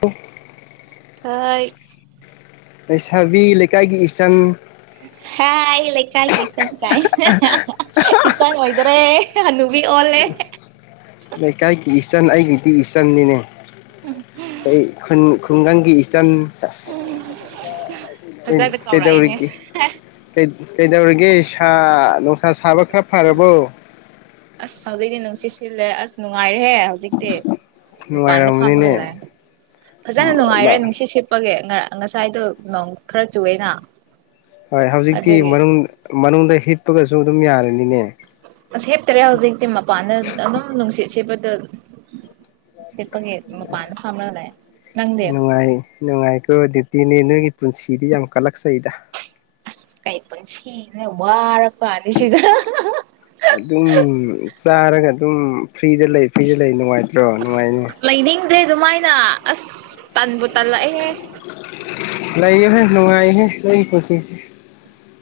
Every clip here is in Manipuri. ꯇ ꯍꯥꯏ ꯑꯦꯁꯕꯤꯀ ꯏꯁꯆꯟ ꯍꯥꯏ ꯂꯩꯀꯥꯏꯒꯤ ꯏ ꯀꯥꯏꯅ ꯏꯁꯥꯟ ꯑꯣꯏ ꯏꯗꯔꯦ ꯁꯅꯨꯕꯤ ꯑꯣꯜꯂꯦ ꯂꯩ ꯀꯥꯏꯀꯤ ꯏꯆꯟ ꯑꯩꯒꯤ ꯏꯄꯤ ꯏꯆꯟꯅꯤꯅꯦ ꯑꯩ ꯈꯨꯡꯒꯪꯒꯤ ꯏꯆꯟ ꯆꯁꯤ ꯐꯖꯅ ꯀꯧꯔꯛꯏꯅꯦ ꯀꯩꯗꯔꯤꯒꯦ ꯀꯩꯗꯧꯔꯤꯒꯦ ꯁꯥ ꯥ ꯁꯕꯛꯈ꯭ꯔꯥ ꯐꯔꯔꯕꯣ ꯦꯁꯅ ꯅꯨꯡꯉꯥꯏꯔꯦ ꯍꯧꯖꯤꯛꯇꯤ ꯃꯄꯥꯟꯗ ꯅꯨꯡꯉꯥꯏꯔꯝꯃꯅꯤꯅꯦ ꯐꯥꯝꯃꯒꯂꯑꯦ ꯐꯖꯅ ꯅꯨꯡꯉꯥꯏꯔꯦ ꯅꯨꯡꯁꯤꯠ ꯁꯤꯠꯄꯒꯤꯦ ꯉꯁꯥꯏꯗꯣ ꯅꯣꯡ ꯈꯔ ꯆꯨꯑꯦꯅ ꯍꯣꯏ ꯍꯧꯖꯤꯛꯇꯤ ꯑꯗꯨꯒꯤ ꯃꯅꯨꯡꯗ ꯍꯤꯠꯄꯒꯁꯨ ꯑꯗꯨꯝ ꯌꯥꯔꯅꯤꯅꯦ ꯁꯦꯞꯇꯔꯦ ꯍꯧꯖꯤꯛꯇꯤ ꯃꯄꯥꯟꯗ ꯑꯗꯨꯝ ꯅꯨꯡꯁꯤꯠ ꯁꯦꯄ ꯑꯗꯨ ꯑꯗꯨ ꯁꯤꯦꯄꯒꯦ ꯄꯥꯅ ꯐꯝꯕꯅ ꯅꯪꯗꯦꯕ ꯑꯗꯨꯅꯦ ꯅꯣꯏꯒꯤ ꯄꯨꯟꯁꯤꯗꯤ ꯌꯥꯝ ꯀꯜꯂꯛꯆꯩꯗ ꯑꯁ ꯀꯩ ꯄꯨꯟꯁꯤꯅ ꯋꯥꯔ ꯀꯅꯤ ꯁꯤꯗ ꯑꯗꯨꯝ ꯆꯥꯔꯒ ꯑꯗꯨꯝ ꯐ꯭ꯔꯤꯗ ꯂꯩ ꯐ꯭ꯔꯤꯗ ꯂꯩ ꯅꯨꯡꯉꯥꯏꯇ ꯑꯣ ꯅꯨꯡꯉꯥꯏꯅꯦ ꯑꯗꯩ ꯑꯗꯨꯃꯥꯏꯅ ꯑꯁ ꯇꯟꯕꯨ ꯇꯜꯂꯛꯑꯦꯍ ꯂꯩꯥꯏꯌ ꯍ ꯅꯨꯡꯉꯥꯏ ꯍ ꯂꯩ ꯈꯨꯁꯤꯁꯤꯦ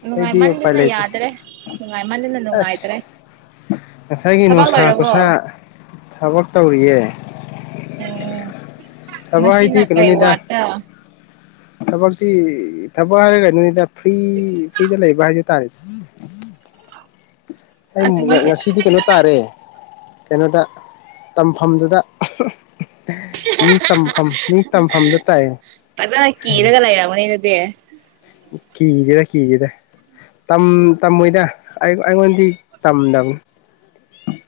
ꯅꯨꯡꯉꯥꯏꯃꯟꯗꯅ ꯌꯥꯗ꯭ꯔꯦ ꯅꯨꯡꯉꯥꯏꯃꯟꯗꯅ ꯅꯨꯡꯉꯥꯏꯇ꯭ꯔꯦ ꯑꯁ ꯉꯁꯥꯏꯒꯤ ꯊꯕꯛ ꯅꯨꯡꯁꯥ ꯂꯣꯏꯔꯕꯣ ꯈꯨꯁꯥ ꯊꯕꯛ ꯇꯧꯔꯤꯌꯦ ꯑꯣ ꯊꯕꯛ ꯍꯥꯏꯗꯤ ꯃꯁꯤꯅꯥ ꯀꯩ ꯀꯩꯅꯣꯅꯤꯗ ꯋꯥꯇ ꯊꯕꯛꯇꯤ ꯊꯕꯛ ꯍꯥꯏꯔꯒꯩꯅꯣꯅꯤꯗ ꯐ꯭ꯔꯤ ꯐ꯭ꯔꯤꯗ ꯂꯩ ꯚ ꯍꯥꯏ ꯇꯥꯔ ꯑꯩ ꯑꯁ ꯉꯁꯤ ꯉꯁꯤꯗꯤ ꯀꯩꯅꯣ ꯇꯥꯔꯦ ꯀꯩꯅꯣꯗ ꯇꯝꯐꯝꯗꯨꯗ ꯃꯤ ꯇꯝꯐꯝ ꯃꯤ ꯇꯝꯐꯝꯗ ꯇꯥꯏꯌꯦ ꯐꯖꯅ ꯀꯤꯔꯒ ꯂꯩꯔꯝꯒꯅꯤ ꯑꯗꯨꯗꯤ ꯀꯤꯗꯦꯗ ꯀꯤꯗꯦꯗ ꯇꯝꯃꯣꯏꯗ ꯑꯩꯉꯣꯟꯗꯤ ꯇꯝꯗꯕꯅꯤ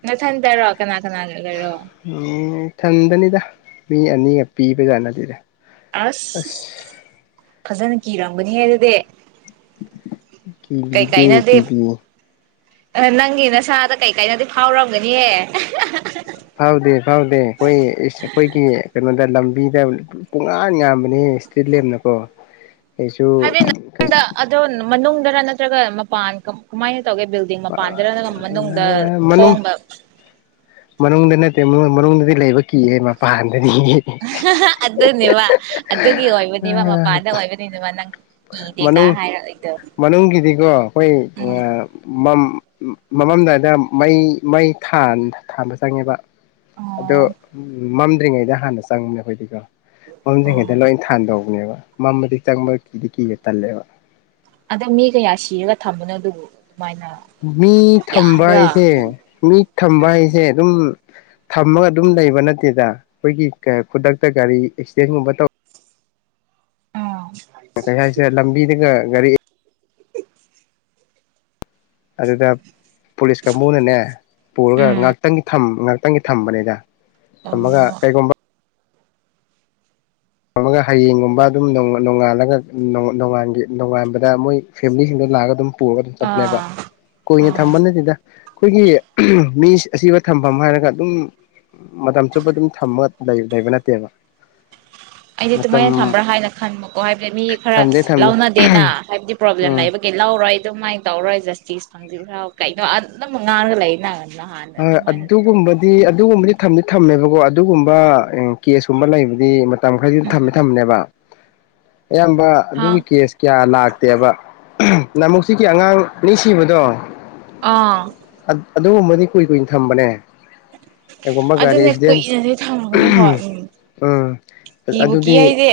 ꯅꯊꯟ ꯇꯔꯣ ꯀꯅꯥ [unintelligible] ꯂꯩꯔꯣ ꯁꯟꯗꯅꯤꯗ ꯃꯤ ꯑꯅꯤꯒ ꯄꯤꯕꯖꯥꯠꯅꯠꯇꯦꯗ ꯑꯁ ꯐꯖ ꯀꯤꯔꯝꯒꯅꯤꯍꯦ ꯑꯗꯨꯗꯦ ꯀꯕꯤꯗꯦ ꯀꯕꯤꯌ ꯑ ꯅꯪꯒꯤ ꯅꯁꯥꯗ ꯀꯩꯀꯩꯅꯣꯗꯤ ꯐꯥꯎꯔꯝꯒꯅꯤꯍꯦ ꯐꯥꯎꯗꯦ ꯐꯥꯎꯗꯦ ꯑꯩꯈꯣꯏ ꯑꯩꯈꯣꯏꯒꯤ ꯀꯩꯅꯣꯗ ꯂꯝꯕꯤꯗ ꯄꯨꯡꯉꯥꯟ ꯉꯟꯕꯅꯤ ꯏꯁꯇꯤꯠ ꯂꯦꯝꯅꯀꯣ ꯀꯩꯁꯨ ꯍꯥꯏꯗꯤ ꯅꯪꯗ ꯑꯗꯣ ꯃꯅꯨꯡꯗꯔ ꯅ ꯄꯥꯟꯝ ꯇꯧꯒꯦ ꯕꯤꯜꯗꯤꯡ ꯃꯄꯥꯟꯗꯔ ꯃꯅꯨꯡꯗ ꯃꯅꯨꯡ ꯊꯣꯡꯕ ꯃꯅꯨꯡꯗ ꯅꯠꯇꯦ ꯃꯅꯨꯡꯗꯗꯤ ꯂꯩꯕ ꯀꯤꯌꯦ ꯃꯄꯥꯟ ꯑꯗꯨꯅꯤꯕ ꯑꯗꯨꯒꯤ ꯑꯣꯏꯕꯅꯤꯕ ꯃꯄꯥꯥꯟꯗ ꯑꯣꯏꯕꯅꯤꯅꯦꯕ ꯅꯪ ꯀꯤꯗꯦꯒ ꯃꯅꯨꯡ ꯍꯥꯏꯔꯛꯏꯗꯣ ꯃꯅꯨꯡꯒꯤꯗꯤꯀꯣ ꯑꯩꯈꯣꯏ ꯎꯝ ꯃꯃꯝꯗꯥꯏꯗ ꯃꯩ ꯃꯩ ꯊꯥꯟꯕ ꯆꯪꯉꯦꯕ ꯑꯗꯣ ꯑꯣ ꯃꯝꯗ꯭ꯔꯤꯉꯩꯗ ꯍꯥꯟꯅ ꯆꯪꯕꯅꯦ ꯑꯩꯈꯣꯏꯗꯤꯀꯣ ꯃꯐꯝꯁꯤꯡꯩꯗ ꯑꯣ ꯂꯣꯏ ꯊꯥꯟꯗꯧꯕꯅꯦꯕ ꯃꯗꯤ ꯆꯪꯃ ꯀꯤꯗꯤ ꯀꯤ ꯇꯂꯦꯕ ꯑꯗꯣ ꯃꯤ ꯀꯌꯥ ꯁꯤꯔꯒ ꯊꯝꯕꯅꯣ ꯑꯗꯨꯕꯨ ꯑꯗꯨꯃꯥꯏꯅ ꯃꯤ ꯊꯝꯕ ꯌꯥꯝꯕ꯭ꯔꯥ ꯍꯥꯏꯁꯦ ꯃꯤ ꯊꯝꯕ ꯍꯥꯏꯁꯦ ꯑꯗꯨꯝ ꯊꯝꯃꯒ ꯑꯗꯨꯝ ꯂꯩꯕ ꯅꯠꯇꯦꯗ ꯑꯩꯈꯣꯏꯒꯤ ꯈꯨꯗꯛꯇ ꯒꯥꯔꯤ ꯑꯦꯛꯁꯤꯗꯦꯟꯒꯨꯝꯕ ꯇꯧ ꯑ ꯀꯩ ꯍꯥꯏꯁꯦ ꯂꯝꯕꯤꯗꯒ ꯒꯥꯔꯤ ꯑꯗꯨꯗ ꯄꯨꯂꯤꯁ ꯀꯥꯡꯕꯨꯅꯅꯦ ꯄꯨꯔꯒ ꯎꯝ ꯉꯥꯛꯇꯪꯒꯤ ꯉꯍꯥꯛꯇꯪꯒꯤ ꯊꯝꯕꯅꯤꯗ ꯊꯝꯃꯒ ꯑꯣ ꯀꯩꯒꯨꯝꯕ ꯍꯌꯦꯡꯒꯨꯝꯕ ꯑꯗꯨꯝ ꯅꯣꯡꯉꯥꯜꯂꯒ ꯅꯣꯡ ꯅꯣꯡꯉꯥꯟꯕꯗ ꯃꯣꯏ ꯐꯦꯃꯤꯂꯤꯁꯤꯡꯗꯣ ꯂꯥꯛꯑꯒ ꯑꯗꯨꯝ ꯄꯨꯔꯒ ꯑꯗꯨꯝ ꯆꯠꯄꯅꯦꯕ ꯑꯥ ꯀꯨꯏꯅ ꯑꯣ ꯊꯝꯕ ꯅꯠꯇꯦꯗ ꯑꯩꯈꯣꯏꯒꯤ ꯃꯤ ꯑꯁꯤꯕ ꯊꯝꯐꯝ ꯍꯥꯏꯔꯒ ꯑꯗꯨꯝ ꯃꯇꯝ ꯆꯨꯞꯄ ꯑꯗꯨꯝ ꯊꯃ ꯂꯩꯕ ꯅꯠꯇꯦꯕ ꯑꯩꯗꯤ ꯃꯇꯝ ꯑꯗꯨꯨꯃꯥꯏꯅ ꯊꯝꯕ꯭ꯔꯥ ꯍꯥꯏꯅ ꯈꯟꯕꯀꯣ ꯍꯥꯏꯕꯗꯤ ꯃꯤ ꯈꯔ ꯊꯝꯗꯦ ꯊꯝꯗꯦ ꯂꯧꯎꯅꯗꯦꯅ ꯍꯥꯏꯕꯗꯤ ꯄ꯭ꯔꯣꯕ꯭ꯂꯦꯝ ꯎꯝ ꯂꯩꯕꯒꯤ ꯂꯧꯔꯣꯏ ꯑꯗꯨꯃꯥꯏꯅ ꯇꯧꯔꯣꯏ ꯖꯁꯇꯤꯁ ꯐꯪꯕꯤꯈ꯭ꯔꯣ ꯀꯩꯅꯣ ꯑꯗꯨ ꯑꯗꯨꯝ ꯉꯥꯡꯉꯒ ꯂꯩ ꯅꯪꯅꯤ ꯍꯣꯏ ꯑꯗꯨꯒꯨꯝꯕꯗꯤ ꯑꯗꯨꯒꯨꯝꯕꯗꯤ ꯊꯝ ꯊꯝꯃꯦꯕꯀꯣ ꯑꯗꯨꯒꯨꯝꯕ ꯀꯦꯁꯀꯨꯝꯕ ꯂꯩꯕꯗꯤ ꯇꯥ ꯃꯈꯩꯗꯤꯝ ꯎꯝ ꯊꯝꯃꯦ ꯊꯝꯃꯅꯦꯕ ꯑꯌꯥꯝꯕ ꯍꯥꯎ ꯑꯗꯨꯒꯤ ꯀꯦꯁ ꯀꯌꯥ ꯂꯥꯛꯇꯦꯕ ꯅꯃꯨꯛꯁꯤꯒꯤ ꯑꯉꯥꯡꯅꯤ ꯁꯤꯕꯗꯣ ꯑꯥ ꯑꯗꯨꯒꯨꯝꯕꯗꯤ ꯀꯨꯏ ꯀꯨꯏꯅ ꯊꯝꯕꯅꯦ ꯀꯩꯒꯨꯝꯕ ꯒꯥꯔꯤ ꯑꯗꯨꯅꯦ ꯑꯦꯛꯁꯤꯗꯦꯟ ꯀꯨꯏꯅꯗꯤ ꯊꯝꯃꯒꯅꯤ ꯍꯣꯏ ꯎꯝ ꯎꯝ ꯀꯤꯕꯨ ꯀꯤ ꯑꯗꯨꯗꯤ ꯑꯩꯗꯤ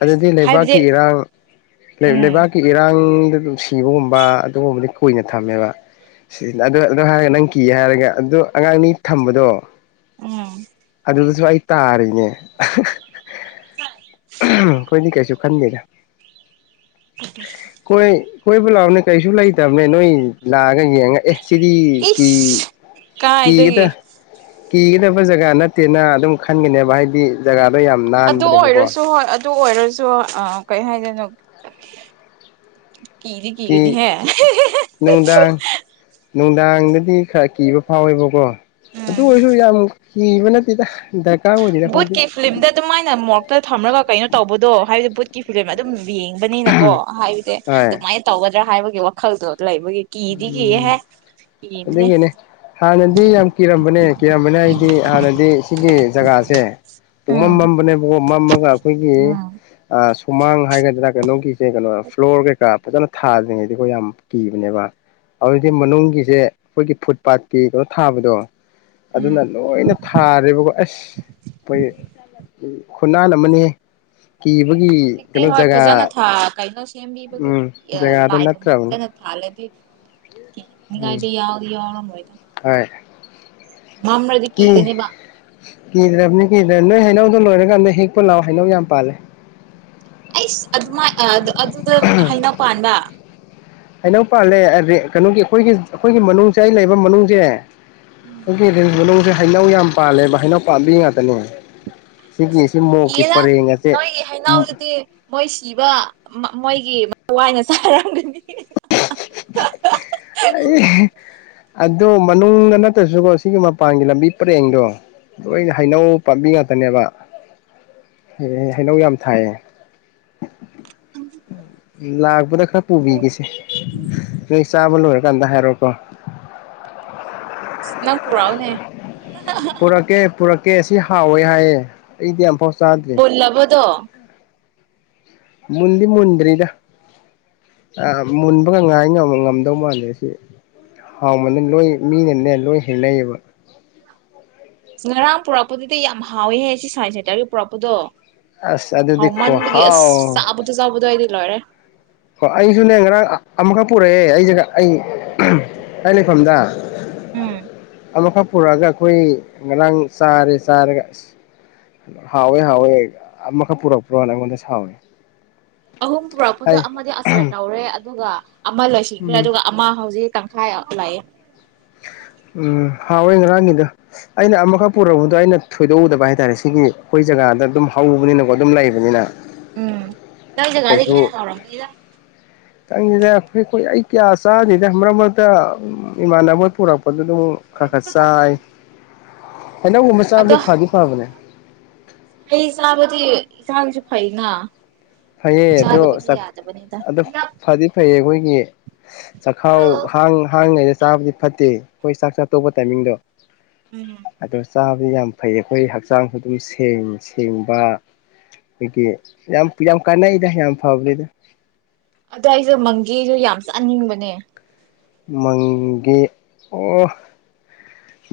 ꯑꯗꯨꯗꯤ ꯍꯥꯏꯕꯗꯤ ꯂꯩꯕꯥꯛꯀꯤ ꯏꯔꯥꯡ ꯎꯝ ꯂꯩꯕꯥꯛꯀꯤ ꯏꯔꯥꯡ ꯁꯤꯕꯒꯨꯝ ꯑꯗꯨꯒ ꯀꯨꯏꯅ ꯊꯝꯃꯦꯕꯔ ꯅ ꯀꯤ ꯍꯥꯏꯔꯒ ꯑꯣ ꯑꯉꯥꯡꯅꯤ ꯊꯝꯕꯗꯣ ꯎꯝ ꯑꯗꯨꯗꯁꯨ ꯑꯩ ꯇꯥꯔꯤꯅꯦ ꯑꯩꯈꯣꯏꯗꯤ ꯀꯩꯁꯨ ꯈꯟꯗꯦꯗ ꯀꯣꯏ [unintelligible] ꯀꯣꯏꯕ ꯂꯥꯛꯑꯣꯅꯦ ꯀꯩꯁꯨ ꯂꯩꯇꯕꯅꯦ ꯅꯣꯏ ꯂꯥꯛꯑ ꯑꯩꯅ ꯌꯦꯡꯉꯛ ꯑꯦ ꯁꯤꯗꯤ ꯏꯁ ꯀꯥꯏꯗꯒꯤ [unintelligible] ꯀꯤꯒꯗꯕ ꯖꯒꯥ ꯅꯠꯇꯦꯅ ꯑꯗꯨꯝ ꯈꯟꯒꯅꯦꯕ ꯍꯥꯏꯗꯤ ꯖꯒꯥ ꯑꯗꯨ ꯑꯣꯏꯔꯁꯨ ꯍꯣꯏ ꯑꯗꯨ ꯑꯣꯏꯔꯁꯨ ꯑ ꯀꯩ ꯍꯥꯏꯗꯣꯏꯅꯣ [unintelligible] ꯀꯗꯤ ꯀ ꯀꯤ ꯀꯅꯤ ꯍꯥꯏ ꯅꯨꯡꯗꯥꯡ ꯅꯨꯡꯗꯥꯡꯗꯗꯤ ꯈꯔ ꯀꯤꯕ ꯐꯥꯎꯋꯦꯕꯀꯣ ꯑꯗꯨ ꯎꯝ ꯑꯣꯏꯔꯁꯨ ꯌꯥꯝ ꯍ ꯃꯅꯦ ꯄꯤꯗ ꯕꯨꯠꯀꯤ ꯐꯤꯂꯝꯗ ꯑꯗꯨꯃꯥꯏꯅ ꯃꯣꯔꯣꯛꯇ ꯊꯝꯃꯒ ꯀꯩꯅꯣ ꯇꯧꯕꯗꯣ ꯍꯥꯏꯕꯗꯤ ꯕꯨꯠꯀꯤ ꯐꯤꯂꯝ ꯑꯗꯨꯝ ꯌꯦꯡꯕꯅꯤꯅꯀꯣ ꯍꯥꯏꯁꯦ ꯍꯣꯏ ꯑꯗꯨꯃꯥꯏꯅ ꯇꯧꯒ ꯍꯥꯏꯕꯒꯤ ꯋꯥꯈꯜꯗꯣ ꯂꯩꯕꯒꯤ ꯀꯤꯗꯤ ꯎꯝ ꯀꯤꯌꯦꯍꯦ ꯀꯤꯕꯅꯦ ꯑꯗꯨꯒꯤꯅꯦ ꯍꯥꯟꯅꯗꯤ ꯌꯥꯝ ꯀꯤꯔꯝꯕꯅꯦ ꯀꯤꯔꯝꯕꯅꯦ ꯍꯥꯏꯗꯤ ꯍꯥꯟꯅꯗꯤ ꯁꯤꯒꯤ ꯖꯒꯥ ꯦ ꯄꯨꯡꯃ ꯎꯝ ꯃ ꯃ ꯑꯃꯒ ꯑꯩꯈꯣꯏꯒꯤ ꯎꯝ ꯍꯨꯃꯥꯡ ꯍꯥꯏꯒꯗ꯭ꯔꯥ ꯀꯩꯅꯣꯒꯤꯁꯦ ꯀꯩꯅꯣ ꯐ꯭ꯂꯣꯔ ꯀꯩꯀꯥ ꯐꯖꯅ ꯊꯥꯗ꯭ꯔꯤꯉꯩꯗꯤꯀꯣ ꯌꯥꯝ ꯀꯤꯕꯅꯦꯕ ꯑꯗꯨꯗꯤ ꯃꯅꯨꯡꯒꯤꯁꯦ ꯑꯩꯈꯣꯏꯒꯤ ꯐꯨꯠ ꯄꯥꯠꯀꯤ ꯀꯩꯅꯣ ꯊꯥꯕꯗꯣ ꯎꯝ ꯑꯗꯨꯅ ꯂꯣꯏꯅ ꯊꯥꯔꯦꯕꯀꯣ ꯑꯁ ꯑꯩꯈꯣꯏ ꯈꯨꯟꯅꯥꯟ ꯑꯃꯅꯤ ꯀꯤꯕꯒꯤ ꯍꯧꯖꯤꯛꯇꯤ ꯀꯩꯅꯣ ꯍꯣꯏ ꯖꯒꯥ ꯐꯖꯅ ꯀꯩꯅꯣ ꯁꯦꯝꯕꯤꯕꯒꯤ ꯎꯝ ꯖꯒꯥꯗꯣ ꯂꯥꯏꯒꯨꯝꯕ ꯅꯠꯇ꯭ꯔꯕꯅꯤ ꯐꯖꯅ ꯊꯥꯜꯂꯗꯤ ꯎꯝ ꯍꯥꯏꯗꯤ ꯌꯥꯎꯗꯤ ꯌ ꯌꯥ ꯝ ꯑꯣꯏ ꯍꯣꯏ ꯃꯥꯝ꯭ꯔꯗꯤ ꯀꯤ ꯀꯅꯤꯕ ꯀꯤꯗ꯭ꯔꯕꯅꯤ ꯀꯤꯗ꯭ꯔꯕ ꯅꯣꯏ ꯍꯩꯅꯧꯗꯣ ꯂꯣꯏꯔꯀꯥꯟꯗ ꯍꯦꯛꯄ ꯂꯥꯛꯑꯣ ꯍꯩꯅꯧ ꯌꯥꯝ ꯄꯥꯜꯂꯦ ꯑꯩꯁ ꯑꯗꯨꯃꯥꯏ ꯑꯗꯨꯗ ꯍꯩꯅꯧ ꯄꯥꯟꯕ ꯍꯩꯅꯧ ꯄꯥꯜꯂꯦ ꯀꯩꯅꯣꯒꯤ ꯑꯩꯈꯣꯏꯒꯤ ꯑꯩꯈꯣꯏꯒꯤ ꯃꯅꯨꯡꯁꯦ ꯑꯩ ꯂꯩꯕ ꯃꯅꯨꯡꯁꯦ ꯎꯝ ꯈꯣꯏꯒꯤ ꯔꯦꯟ ꯃꯅꯨꯡꯁꯦ ꯍꯩꯅꯧ ꯌꯥꯝ ꯄꯥꯜꯂꯦꯕ ꯍꯩꯅꯧ ꯄꯥꯝꯕꯤ ꯉꯛꯇꯥꯅꯤ ꯑꯁ ꯏꯌꯦꯗ ꯅꯣꯏꯒꯤ ꯍꯩꯅꯥꯎꯗꯨꯗꯤ ꯃꯣꯏ ꯁꯤꯕ ꯃꯣꯏꯒꯤ ꯊꯋꯥꯏꯅ ꯆꯥꯔꯝꯒꯅꯤ ꯑꯩ ꯑꯗꯣ ꯃꯅꯨꯡꯗ ꯅꯠꯇ꯭ꯔꯁꯨꯀꯣ ꯁꯤꯒꯤ ꯃꯄꯥꯟꯒꯤ ꯂꯝꯕꯤ ꯄꯔꯦꯡꯗꯣ ꯍ ꯍꯥꯏꯩꯅꯎ ꯄꯥꯕꯤ ꯉ ꯇꯅꯦꯕ ꯍꯩꯅꯧ ꯌꯥꯝ ꯊꯥꯏꯌꯦ ꯂꯥꯛꯕꯗ ꯈꯔ ꯄꯨꯕꯤꯒꯦꯁꯦ ꯆꯥꯕ ꯂꯣꯏꯔꯀꯥꯟꯗ ꯍꯥꯏꯔꯣꯀꯣ ꯅ ꯄꯨꯔꯥꯛꯑꯣꯅꯦ ꯄꯨꯔꯛꯀꯦ ꯄꯨꯔꯛ ꯀꯦ ꯁꯤ ꯍꯥꯎꯋꯦ ꯍꯥꯏꯌꯦ ꯑꯩꯗꯤ ꯌꯥꯝꯐꯥꯎ ꯣꯜꯂꯕꯣꯗ ꯃꯨꯟꯗꯤ ꯃꯨꯟꯗ꯭ꯔꯤꯗ ꯃꯨꯟꯕꯒ ꯉꯥꯏ ꯉ ꯉꯝꯗꯧ ꯃꯜꯂꯦ ꯁꯤ ꯍꯥꯎꯃꯗ ꯂꯣꯏ ꯃꯤꯅꯅꯦ ꯂꯣꯏ ꯍꯦꯅꯩꯌꯦꯕ ꯉꯔꯥꯡ ꯄꯨꯔꯛꯄꯗꯨꯗꯤ ꯌꯥꯝ ꯍꯥꯎꯋꯦꯍꯦ ꯁꯤ ꯁꯥꯏꯟꯁ ꯁꯦꯟꯇꯔꯒꯤ ꯄꯨꯔꯛꯄꯗꯣ ꯑꯁ ꯍꯥꯎ ꯑꯗꯨꯗꯤ ꯃꯟꯕꯒꯤ ꯑꯁ ꯈꯨꯍꯥꯎ ꯆꯥꯕꯗꯣ ꯆꯥꯎꯥꯕꯗꯣ ꯑꯩꯗꯤ ꯂꯣꯏꯔꯦ ꯍ ꯑꯩꯁꯨꯅꯦ ꯉꯔꯥꯡ ꯑꯃꯈꯛ ꯄꯨꯔꯛꯑꯦ ꯑꯩꯁꯒ ꯑꯩ ꯑꯩ ꯂꯩꯐꯝꯗ ꯎꯝ ꯑꯃꯈꯛ ꯄꯨꯔꯛꯑꯒ ꯑꯩꯈꯣꯏ ꯉꯔꯥꯡ ꯆꯥꯔꯦ ꯆꯥꯔꯒ ꯑꯁ ꯍꯥꯎꯋꯦ ꯍꯥꯎꯋꯦ ꯑꯃꯈꯛ ꯄꯨꯔꯛꯄ꯭ꯔꯣ ꯅꯪꯉꯣꯟꯗ ꯍꯥꯎꯋꯦ ꯑꯍꯨꯝ ꯄꯨꯔꯛꯄꯗꯣ ꯑꯆꯥꯔ ꯇꯧꯔꯦ ꯑꯗꯨꯒ ꯑꯃ ꯂꯣꯏꯁꯤꯟꯈ꯭ꯔꯦ ꯎꯝ ꯑꯗꯨꯒ ꯑꯃ ꯍꯧꯖꯤꯛ ꯇꯪꯈꯥꯏ ꯑꯃ ꯂꯩꯥꯏꯌꯦ ꯎꯝ ꯍꯥꯎꯋꯦ ꯉꯔꯥꯡꯒꯤꯗꯣ ꯑꯩꯅ ꯑꯃꯈꯛ ꯄꯨꯔꯛꯄꯗꯣ ꯑꯩꯅ ꯊꯣꯏꯗꯣꯛꯎꯗꯕ ꯍꯥꯏꯇꯥꯔꯦ ꯁꯤꯒꯤ ꯑꯩꯈꯣꯏ ꯖꯒꯥꯗ ꯑꯗꯨꯝ ꯍꯧꯕꯅꯤꯅꯀꯣ ꯑꯗꯨꯝ ꯂꯩꯕꯅꯤꯅ ꯎꯝ ꯅꯣꯏ ꯖꯒꯥꯗꯒꯤ ꯀꯩꯁꯨ ꯍꯦꯟꯅ ꯍꯥꯎꯔꯝꯒꯅꯤꯗ ꯆꯪꯗꯦꯗꯥ ꯑꯩꯈꯣꯏ ꯑꯩꯈꯣꯏ ꯑꯩ ꯀꯌꯥ ꯑꯁꯥꯅꯤꯗꯦꯔ ꯃꯠꯇ ꯏꯃꯥꯟ ꯑꯃ ꯄꯨꯔ ꯄꯠꯇꯗ ꯑꯃꯨꯛ ꯈꯔ ꯈꯔ ꯆꯥꯏ ꯑꯅꯧꯕ ꯃꯆꯥꯕꯗꯤ ꯑꯗꯣ ꯐꯥꯗꯤ ꯐꯥꯕꯅꯦ ꯍꯩ ꯆꯥꯕꯗꯤ ꯏꯥꯁꯨ ꯐꯩꯅ ꯐꯩꯌꯦ ꯑꯗꯣ ꯆꯥꯗꯕꯗꯤ ꯌꯥꯗꯕꯅꯤꯗ ꯑꯣ ꯐꯗꯤ ꯐꯩꯌꯦ ꯑꯩꯈꯣꯏꯒꯤ ꯆꯥꯛꯈꯥꯎ ꯍꯥꯡ ꯍꯥꯡꯉꯩꯗ ꯆꯥꯕꯗꯤ ꯐꯠꯇꯦ ꯑꯩꯈꯣꯏ ꯆꯥꯛ ꯆꯥꯛ ꯇꯧꯕ ꯇꯥꯏꯃꯤꯡꯗꯣ ꯎꯝ ꯑꯗꯨꯗꯣ ꯆ ꯑꯗꯨ ꯌꯥꯝ ꯐꯩ ꯑꯩꯈꯣꯏ ꯍꯛꯆꯥꯡꯁꯨ ꯑꯗꯨꯝ ꯁꯦꯡꯕ ꯑꯩꯈꯣꯏꯒꯤ ꯌꯥꯝ ꯌꯥꯝ ꯀꯥꯟꯅꯩꯗ ꯌꯥꯝ ꯐꯕꯅꯤꯗ ꯑꯗ ꯑꯩꯁꯨꯦ ꯃꯪꯒꯤꯁꯨ ꯌꯥꯝ ꯆꯠꯅꯤꯡꯕꯅꯦ ꯃꯪꯒꯤ ꯑꯣ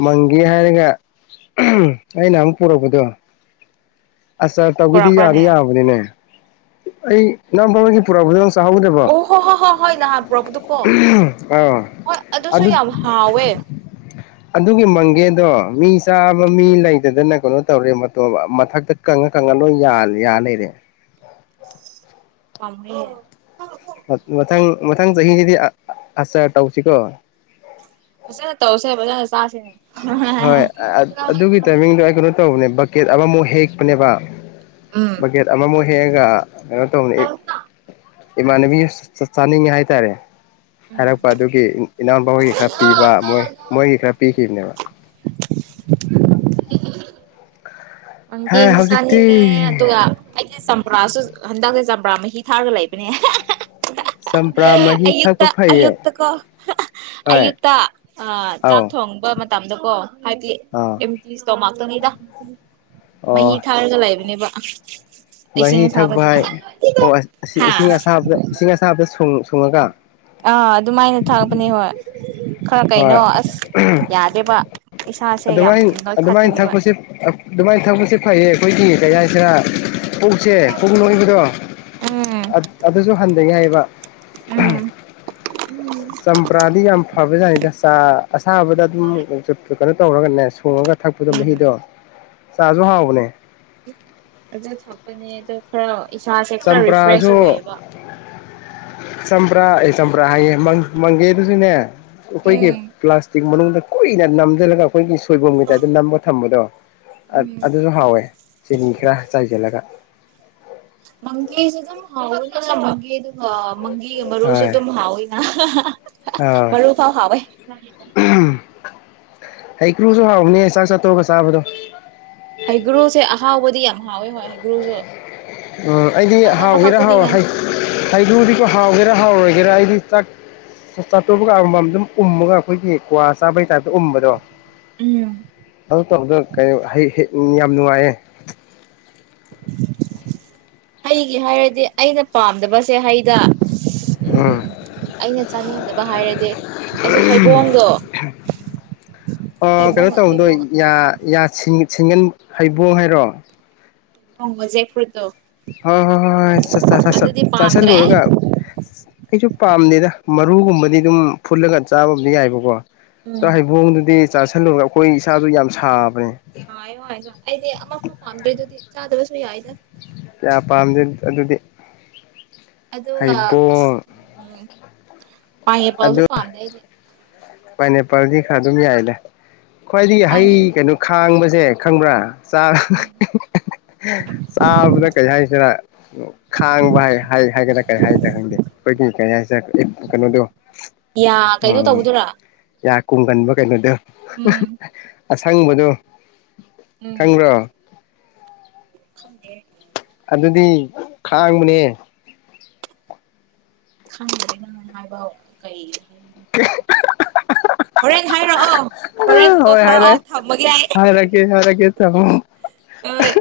ꯃꯪꯒꯦ ꯍꯥꯏꯔꯒ ꯑꯩꯅ ꯑꯃꯨꯛ ꯄꯨꯔꯛꯄꯗꯣ ꯑꯁ ꯇꯧꯤꯗꯤ ꯌꯥꯗꯤ ꯄꯨꯔꯛꯄ꯭ꯔꯥꯅꯦ ꯌꯥꯕꯅꯤꯅꯦ ꯑꯩ ꯌꯥꯝꯝ ꯄꯃꯦꯒꯤ ꯄꯨꯔꯥ ꯄꯨꯖ ꯆꯥꯍꯧꯗꯕꯣ ꯑꯣ ꯍꯣ ꯍꯣ ꯍꯣꯏ ꯍꯣꯏ ꯅꯍꯥꯟ ꯄꯨꯔꯛꯄꯗꯨꯀꯣ ꯑꯥ ꯍꯣꯏ ꯑꯗꯨꯁꯨ ꯌꯥꯝ ꯍꯥꯎꯋꯦ ꯑꯗꯨꯒꯤ ꯃꯪꯒꯦꯗꯣ ꯃꯤ ꯆꯥꯕ ꯃꯤ ꯂꯩꯇꯗꯅ ꯀꯩꯅꯣ ꯇꯧꯔꯦ ꯃꯊꯛꯇ ꯀꯉꯣ ꯀꯪꯍꯜꯂꯣꯏ ꯌꯥ ꯌꯥ ꯂꯩꯔꯦ ꯀꯃꯔꯤ ꯃꯊꯪ ꯃꯊꯪ ꯆꯍꯤꯁꯤꯗꯤ ꯑꯆꯥꯔ ꯇꯧꯁꯤꯀꯣ ꯑꯁꯦꯅꯦ ꯇꯧꯁꯦꯕꯖ ꯁꯥꯁꯤꯅꯦ ꯍꯣꯏ ꯑꯗꯨꯒꯤ ꯇꯥꯏꯃꯤꯡꯗꯣ ꯑꯩ ꯀꯩꯅꯣ ꯇꯧꯕꯅꯦ ꯕꯛꯀꯦꯠ ꯑꯃꯃꯨꯛ ꯍꯦꯛꯄꯅꯦꯕ ꯎꯝ ꯕꯛꯀꯦꯠ ꯑꯃꯃꯨꯛ ꯍꯦꯒ ꯑꯉ ꯇꯣ ꯏꯃꯥꯟꯅꯕꯤ ꯆꯥꯅꯤꯡꯉꯦ ꯍꯥꯏꯇꯥꯔꯦ ꯎꯝ ꯍꯥꯏꯔꯛꯄ ꯑꯗꯨꯒꯤ ꯏꯅꯥꯎꯄꯥꯣꯏꯒꯤ ꯈꯔ ꯄꯤꯕ ꯃꯣꯏ ꯃꯣꯏꯒꯤ ꯈꯔ ꯄꯤꯈꯤꯕꯅꯦꯕ [inaudible] ꯪ ꯍꯥ ꯍꯧꯖꯤꯛꯇꯤ ꯀꯦꯅꯤꯡꯉꯦ ꯑꯗꯨꯒ ꯆꯝꯄ꯭ꯔꯥꯁꯨ ꯍꯟꯗꯛꯇꯁꯦ ꯆꯝꯄ꯭ꯔꯥ ꯃꯍꯤ ꯊꯥꯔꯒ ꯂꯩꯕꯅꯦ ꯆꯝꯄ꯭ꯔꯥ ꯃꯍꯤ ꯑꯌꯨꯛꯇ ꯊꯛꯄ ꯐꯩꯌꯦ ꯑꯌꯨꯛꯇ ꯀꯣ ꯍꯣꯏ ꯑꯌꯨꯛꯇ ꯆꯥꯛ ꯑꯧ ꯊꯣꯡꯕ ꯇꯝꯗꯨꯀꯣ ꯍꯥꯏꯗꯤ ꯑꯥ ꯑꯇ ꯇꯣꯃ ꯅꯤꯗ ꯃꯍꯤ ꯑꯣ ꯊꯥꯔꯒ ꯂꯩꯕꯅꯦꯕ [inaudible] ꯃꯍꯤ ꯊꯛꯄ ꯑꯁꯥꯕꯗꯤ ꯍꯥꯏ ꯑꯣ ꯍꯥ ꯏꯁꯤꯡ ꯑꯁꯥꯕꯗ ꯏꯁꯤꯡ ꯑꯁꯥꯕꯗ ꯁ ꯊꯨꯡꯉꯒ ꯑꯥ ꯑꯗꯨꯃꯥꯏꯅ ꯊꯥꯛꯄꯅꯦ ꯍꯣꯏ ꯈꯔ ꯍꯣꯏ ꯀꯩꯅꯣ ꯑꯁ ꯌꯥꯗꯦꯕ ꯏꯁꯥꯁꯦ ꯌꯥꯝ ꯑꯗꯨꯃꯥꯏꯅ ꯑꯗꯨꯃꯥꯏꯅ ꯅꯣꯏꯈꯠꯀꯅꯤꯕ ꯊꯛꯄꯁꯦ ꯑꯗꯨꯃꯥꯏꯅ ꯊꯛꯄꯁꯦ ꯐꯩꯌꯦ ꯑꯩꯈꯣꯏꯒꯤ ꯀꯩ ꯍꯥꯏꯁꯤꯔ ꯄꯣꯛꯁꯦ ꯄꯛ ꯅꯣꯏꯕꯗꯣ ꯎꯝ ꯑꯗꯨꯁꯨ ꯍ ꯅꯤꯡꯉꯥꯏꯕ ꯎꯝ ꯆꯄꯔꯥꯗꯤ ꯑꯝꯐꯥꯕꯖꯥꯏ ꯑ ꯆꯥ ꯑꯁꯥꯕꯗ ꯑꯗꯨꯝ ꯀꯩꯅꯣ ꯇꯧꯔꯒꯅꯦ ꯁꯣꯡꯉꯒ ꯊꯛꯄꯗꯣ ꯎꯝ ꯃꯍꯤꯗꯣ ꯆꯥꯖꯣ ꯍꯥꯎꯕꯅꯦ ꯑꯗꯨꯗ ꯊꯛꯄꯅꯦ ꯑꯗꯣ ꯈꯔ ꯏꯁꯥꯁꯦ ꯈꯔ ꯔꯤꯐ꯭ꯔꯦꯁ ꯆꯝꯄ꯭ꯔꯥꯁꯨ ꯑꯣꯏꯌꯦꯕ ꯕ꯭ꯔꯥ ꯑꯩ ꯆꯄ꯭ꯔꯥ ꯍꯥꯏꯌꯦ ꯃꯪꯒꯦ ꯑꯗꯨꯁꯨꯅꯦ ꯑꯩꯈꯣꯏꯒꯤ ꯎꯝ ꯄ꯭ꯂꯥꯁꯇꯛ ꯃꯅꯨꯡ ꯑꯩꯣꯏꯅ ꯅꯝꯗꯂꯒ ꯑꯩꯈꯣꯏꯒꯤ ꯁꯣꯏꯕꯨꯝꯒꯤ ꯇꯥꯏꯞꯇ ꯅꯝꯕ ꯊꯝꯕꯗꯣ ꯎꯝ ꯑꯗꯨꯁꯨ ꯍꯥꯎꯋꯦ ꯆꯦꯅꯤ ꯈꯔ ꯆꯥꯏꯁꯤꯜꯂꯒ [unintelligible] ꯃꯪꯁꯨ ꯑꯗꯨꯗꯨ ꯃꯪꯒꯤ ꯃꯔꯨꯁꯨ ꯍꯣꯏ ꯑꯗꯨꯝ ꯍꯥꯑꯣꯏ ꯑ ꯑꯥ ꯃꯔꯔꯨ ꯐꯥꯎ ꯐꯋꯦ ꯍꯩ ꯀ꯭ꯔꯨꯁꯨ ꯍꯥꯎꯕꯅꯦ ꯆꯥꯛ ꯆꯥꯠꯇꯣꯛꯑꯒ ꯆꯥꯕꯗꯣ ꯍꯩꯒꯨꯔꯨꯁꯦ ꯑꯍꯥꯎꯕꯗꯤ ꯍꯥꯎ ꯍꯣꯏ ꯍꯒ꯭ꯔꯨꯖ ꯎꯝ ꯑꯩꯗꯤ ꯍꯥꯎꯒꯦꯔ ꯍꯥꯎꯋ ꯍꯩꯔꯨꯗꯤꯀꯣ ꯍꯥꯎꯒꯦꯔꯥ ꯍꯥꯎꯔꯣꯏꯒꯦꯔꯥ ꯑꯩ ꯁꯤ ꯆꯥꯛ ꯆꯥꯇꯣꯛꯧꯕꯒ ꯑꯃꯃꯝ ꯑꯗꯨꯝ ꯎꯝꯃꯒ ꯑꯩꯈꯣꯏꯒꯤ ꯀ꯭ꯋꯥ ꯆꯥꯕꯒꯤ ꯇꯥꯏꯞꯇ ꯎꯕꯗꯣ ꯎꯝ ꯑꯗꯨ [unintelligible] ꯀ ꯍꯥꯏ ꯍ ꯎꯝ ꯌꯥꯝ ꯅꯨꯡꯉꯥꯏꯌꯦ ꯍꯩꯒꯤ ꯍꯥꯏꯔꯗꯤ ꯑꯩꯅ ꯄꯥꯝꯗꯕꯁꯦ ꯍꯩꯗ ꯎꯝ ꯑꯩꯅ ꯆꯥꯅꯤꯡꯗꯕ ꯍꯥꯏꯔꯗꯤ ꯑꯁꯤꯁ ꯍꯩꯕꯣꯡꯗꯣ ꯑꯣ ꯍꯩꯕꯣꯡ ꯍꯩꯕꯣꯡ ꯁꯤꯡꯒꯟ ꯍꯩꯕꯣꯡ ꯍꯥꯏꯔꯣ ꯃꯖꯦ ꯐꯗꯣ ꯍ ꯍꯣꯏ ꯍꯣꯏ ꯍ ꯆ ꯆ ꯆꯁ ꯄꯥꯝꯗ꯭ꯔꯦ ꯂꯨꯔꯒ ꯑꯩꯁꯨ ꯄꯥꯝꯗꯦꯗ ꯃꯔꯨꯒꯨꯝꯕꯗꯤ ꯑꯗꯨꯝ ꯐꯨꯠꯂꯒ ꯆꯥꯕꯕꯨꯗꯤ ꯌꯥꯏꯕꯀꯣ ꯆ ꯎꯝ ꯍꯩꯕꯨꯡꯗꯨꯗꯤ ꯆꯥꯥꯁꯜꯂꯨꯔꯒ ꯑꯩꯈꯣꯏꯅ ꯏꯁꯆꯥꯗꯣ ꯌꯥꯝ ꯁꯥꯕ ꯍꯥꯏꯣ ꯍꯥꯏꯗꯣ ꯑꯩꯗꯤ ꯑꯃ ꯐꯥꯎ ꯄꯥꯝꯗ꯭ꯔꯦ ꯑꯗꯨꯗꯤ ꯆꯥꯗꯕꯁꯨ ꯌꯥꯏꯗ ꯀꯌꯥ ꯄꯥꯝꯗꯦ ꯑꯗꯨꯗꯤ ꯑꯗ ꯍꯩꯕꯣꯡ ꯎꯝ ꯄꯥꯏꯌꯦ ꯄꯥꯎꯁꯨ ꯄꯥꯗꯅꯦ ꯄꯥꯏꯅꯦꯄꯥꯜꯗꯤ ꯈ ꯑꯗꯨꯝ ꯌꯥꯏ ꯂꯩ ꯈ꯭ꯋꯥꯏꯗꯒꯤ ꯍꯩ ꯆꯥꯅꯤꯡꯗꯦ ꯀꯩꯅꯣ ꯈꯥꯡꯕꯁꯦ ꯈꯪꯕ꯭ꯔꯥ ꯆꯥꯕꯗ ꯀꯔꯤ ꯍꯥꯏꯁꯤꯔ ꯈꯥꯡꯕ ꯍꯥꯏꯒꯗ꯭ꯔꯥ ꯀꯔꯤ ꯍꯥꯏꯗ꯭ꯔꯥ ꯈꯪꯗꯦ ꯑꯩꯈꯣꯏꯒꯤ ꯀꯔꯤ ꯍꯥꯏꯁꯤꯔ ꯀꯩꯅꯣꯗꯣ ꯌꯥ ꯑ ꯀꯩꯅꯣ ꯇꯧꯕꯗꯨꯔꯥ ꯌꯥ ꯀꯨꯡꯒꯟꯕ ꯀꯥꯏꯅꯗ ꯎꯝ [inaudible] ꯑꯁꯪꯕꯗꯣ ꯎꯝ ꯊꯪꯕ꯭ꯔꯣ ꯈꯪꯗꯦ ꯑꯗꯨꯗꯤ ꯈꯥꯡꯕꯅꯦ ꯈꯪꯅꯅꯤ ꯅꯪ ꯍꯥꯏꯕ ꯀꯩ ꯍꯥꯏꯅꯣ ꯈꯪꯗꯦ ꯍꯣꯔꯦꯟ ꯍꯥꯏꯔꯛꯑꯣ ꯍꯣꯔꯦꯟ ꯐꯣꯇꯣ ꯍꯣꯏ ꯍꯥꯏꯔ ꯊꯥꯔꯛꯑꯣ ꯊꯝꯃꯒꯦ ꯑꯩ ꯍꯥꯏꯔꯀꯦ ꯍꯥꯏꯔꯀꯦ ꯊꯃ ꯍꯣꯏ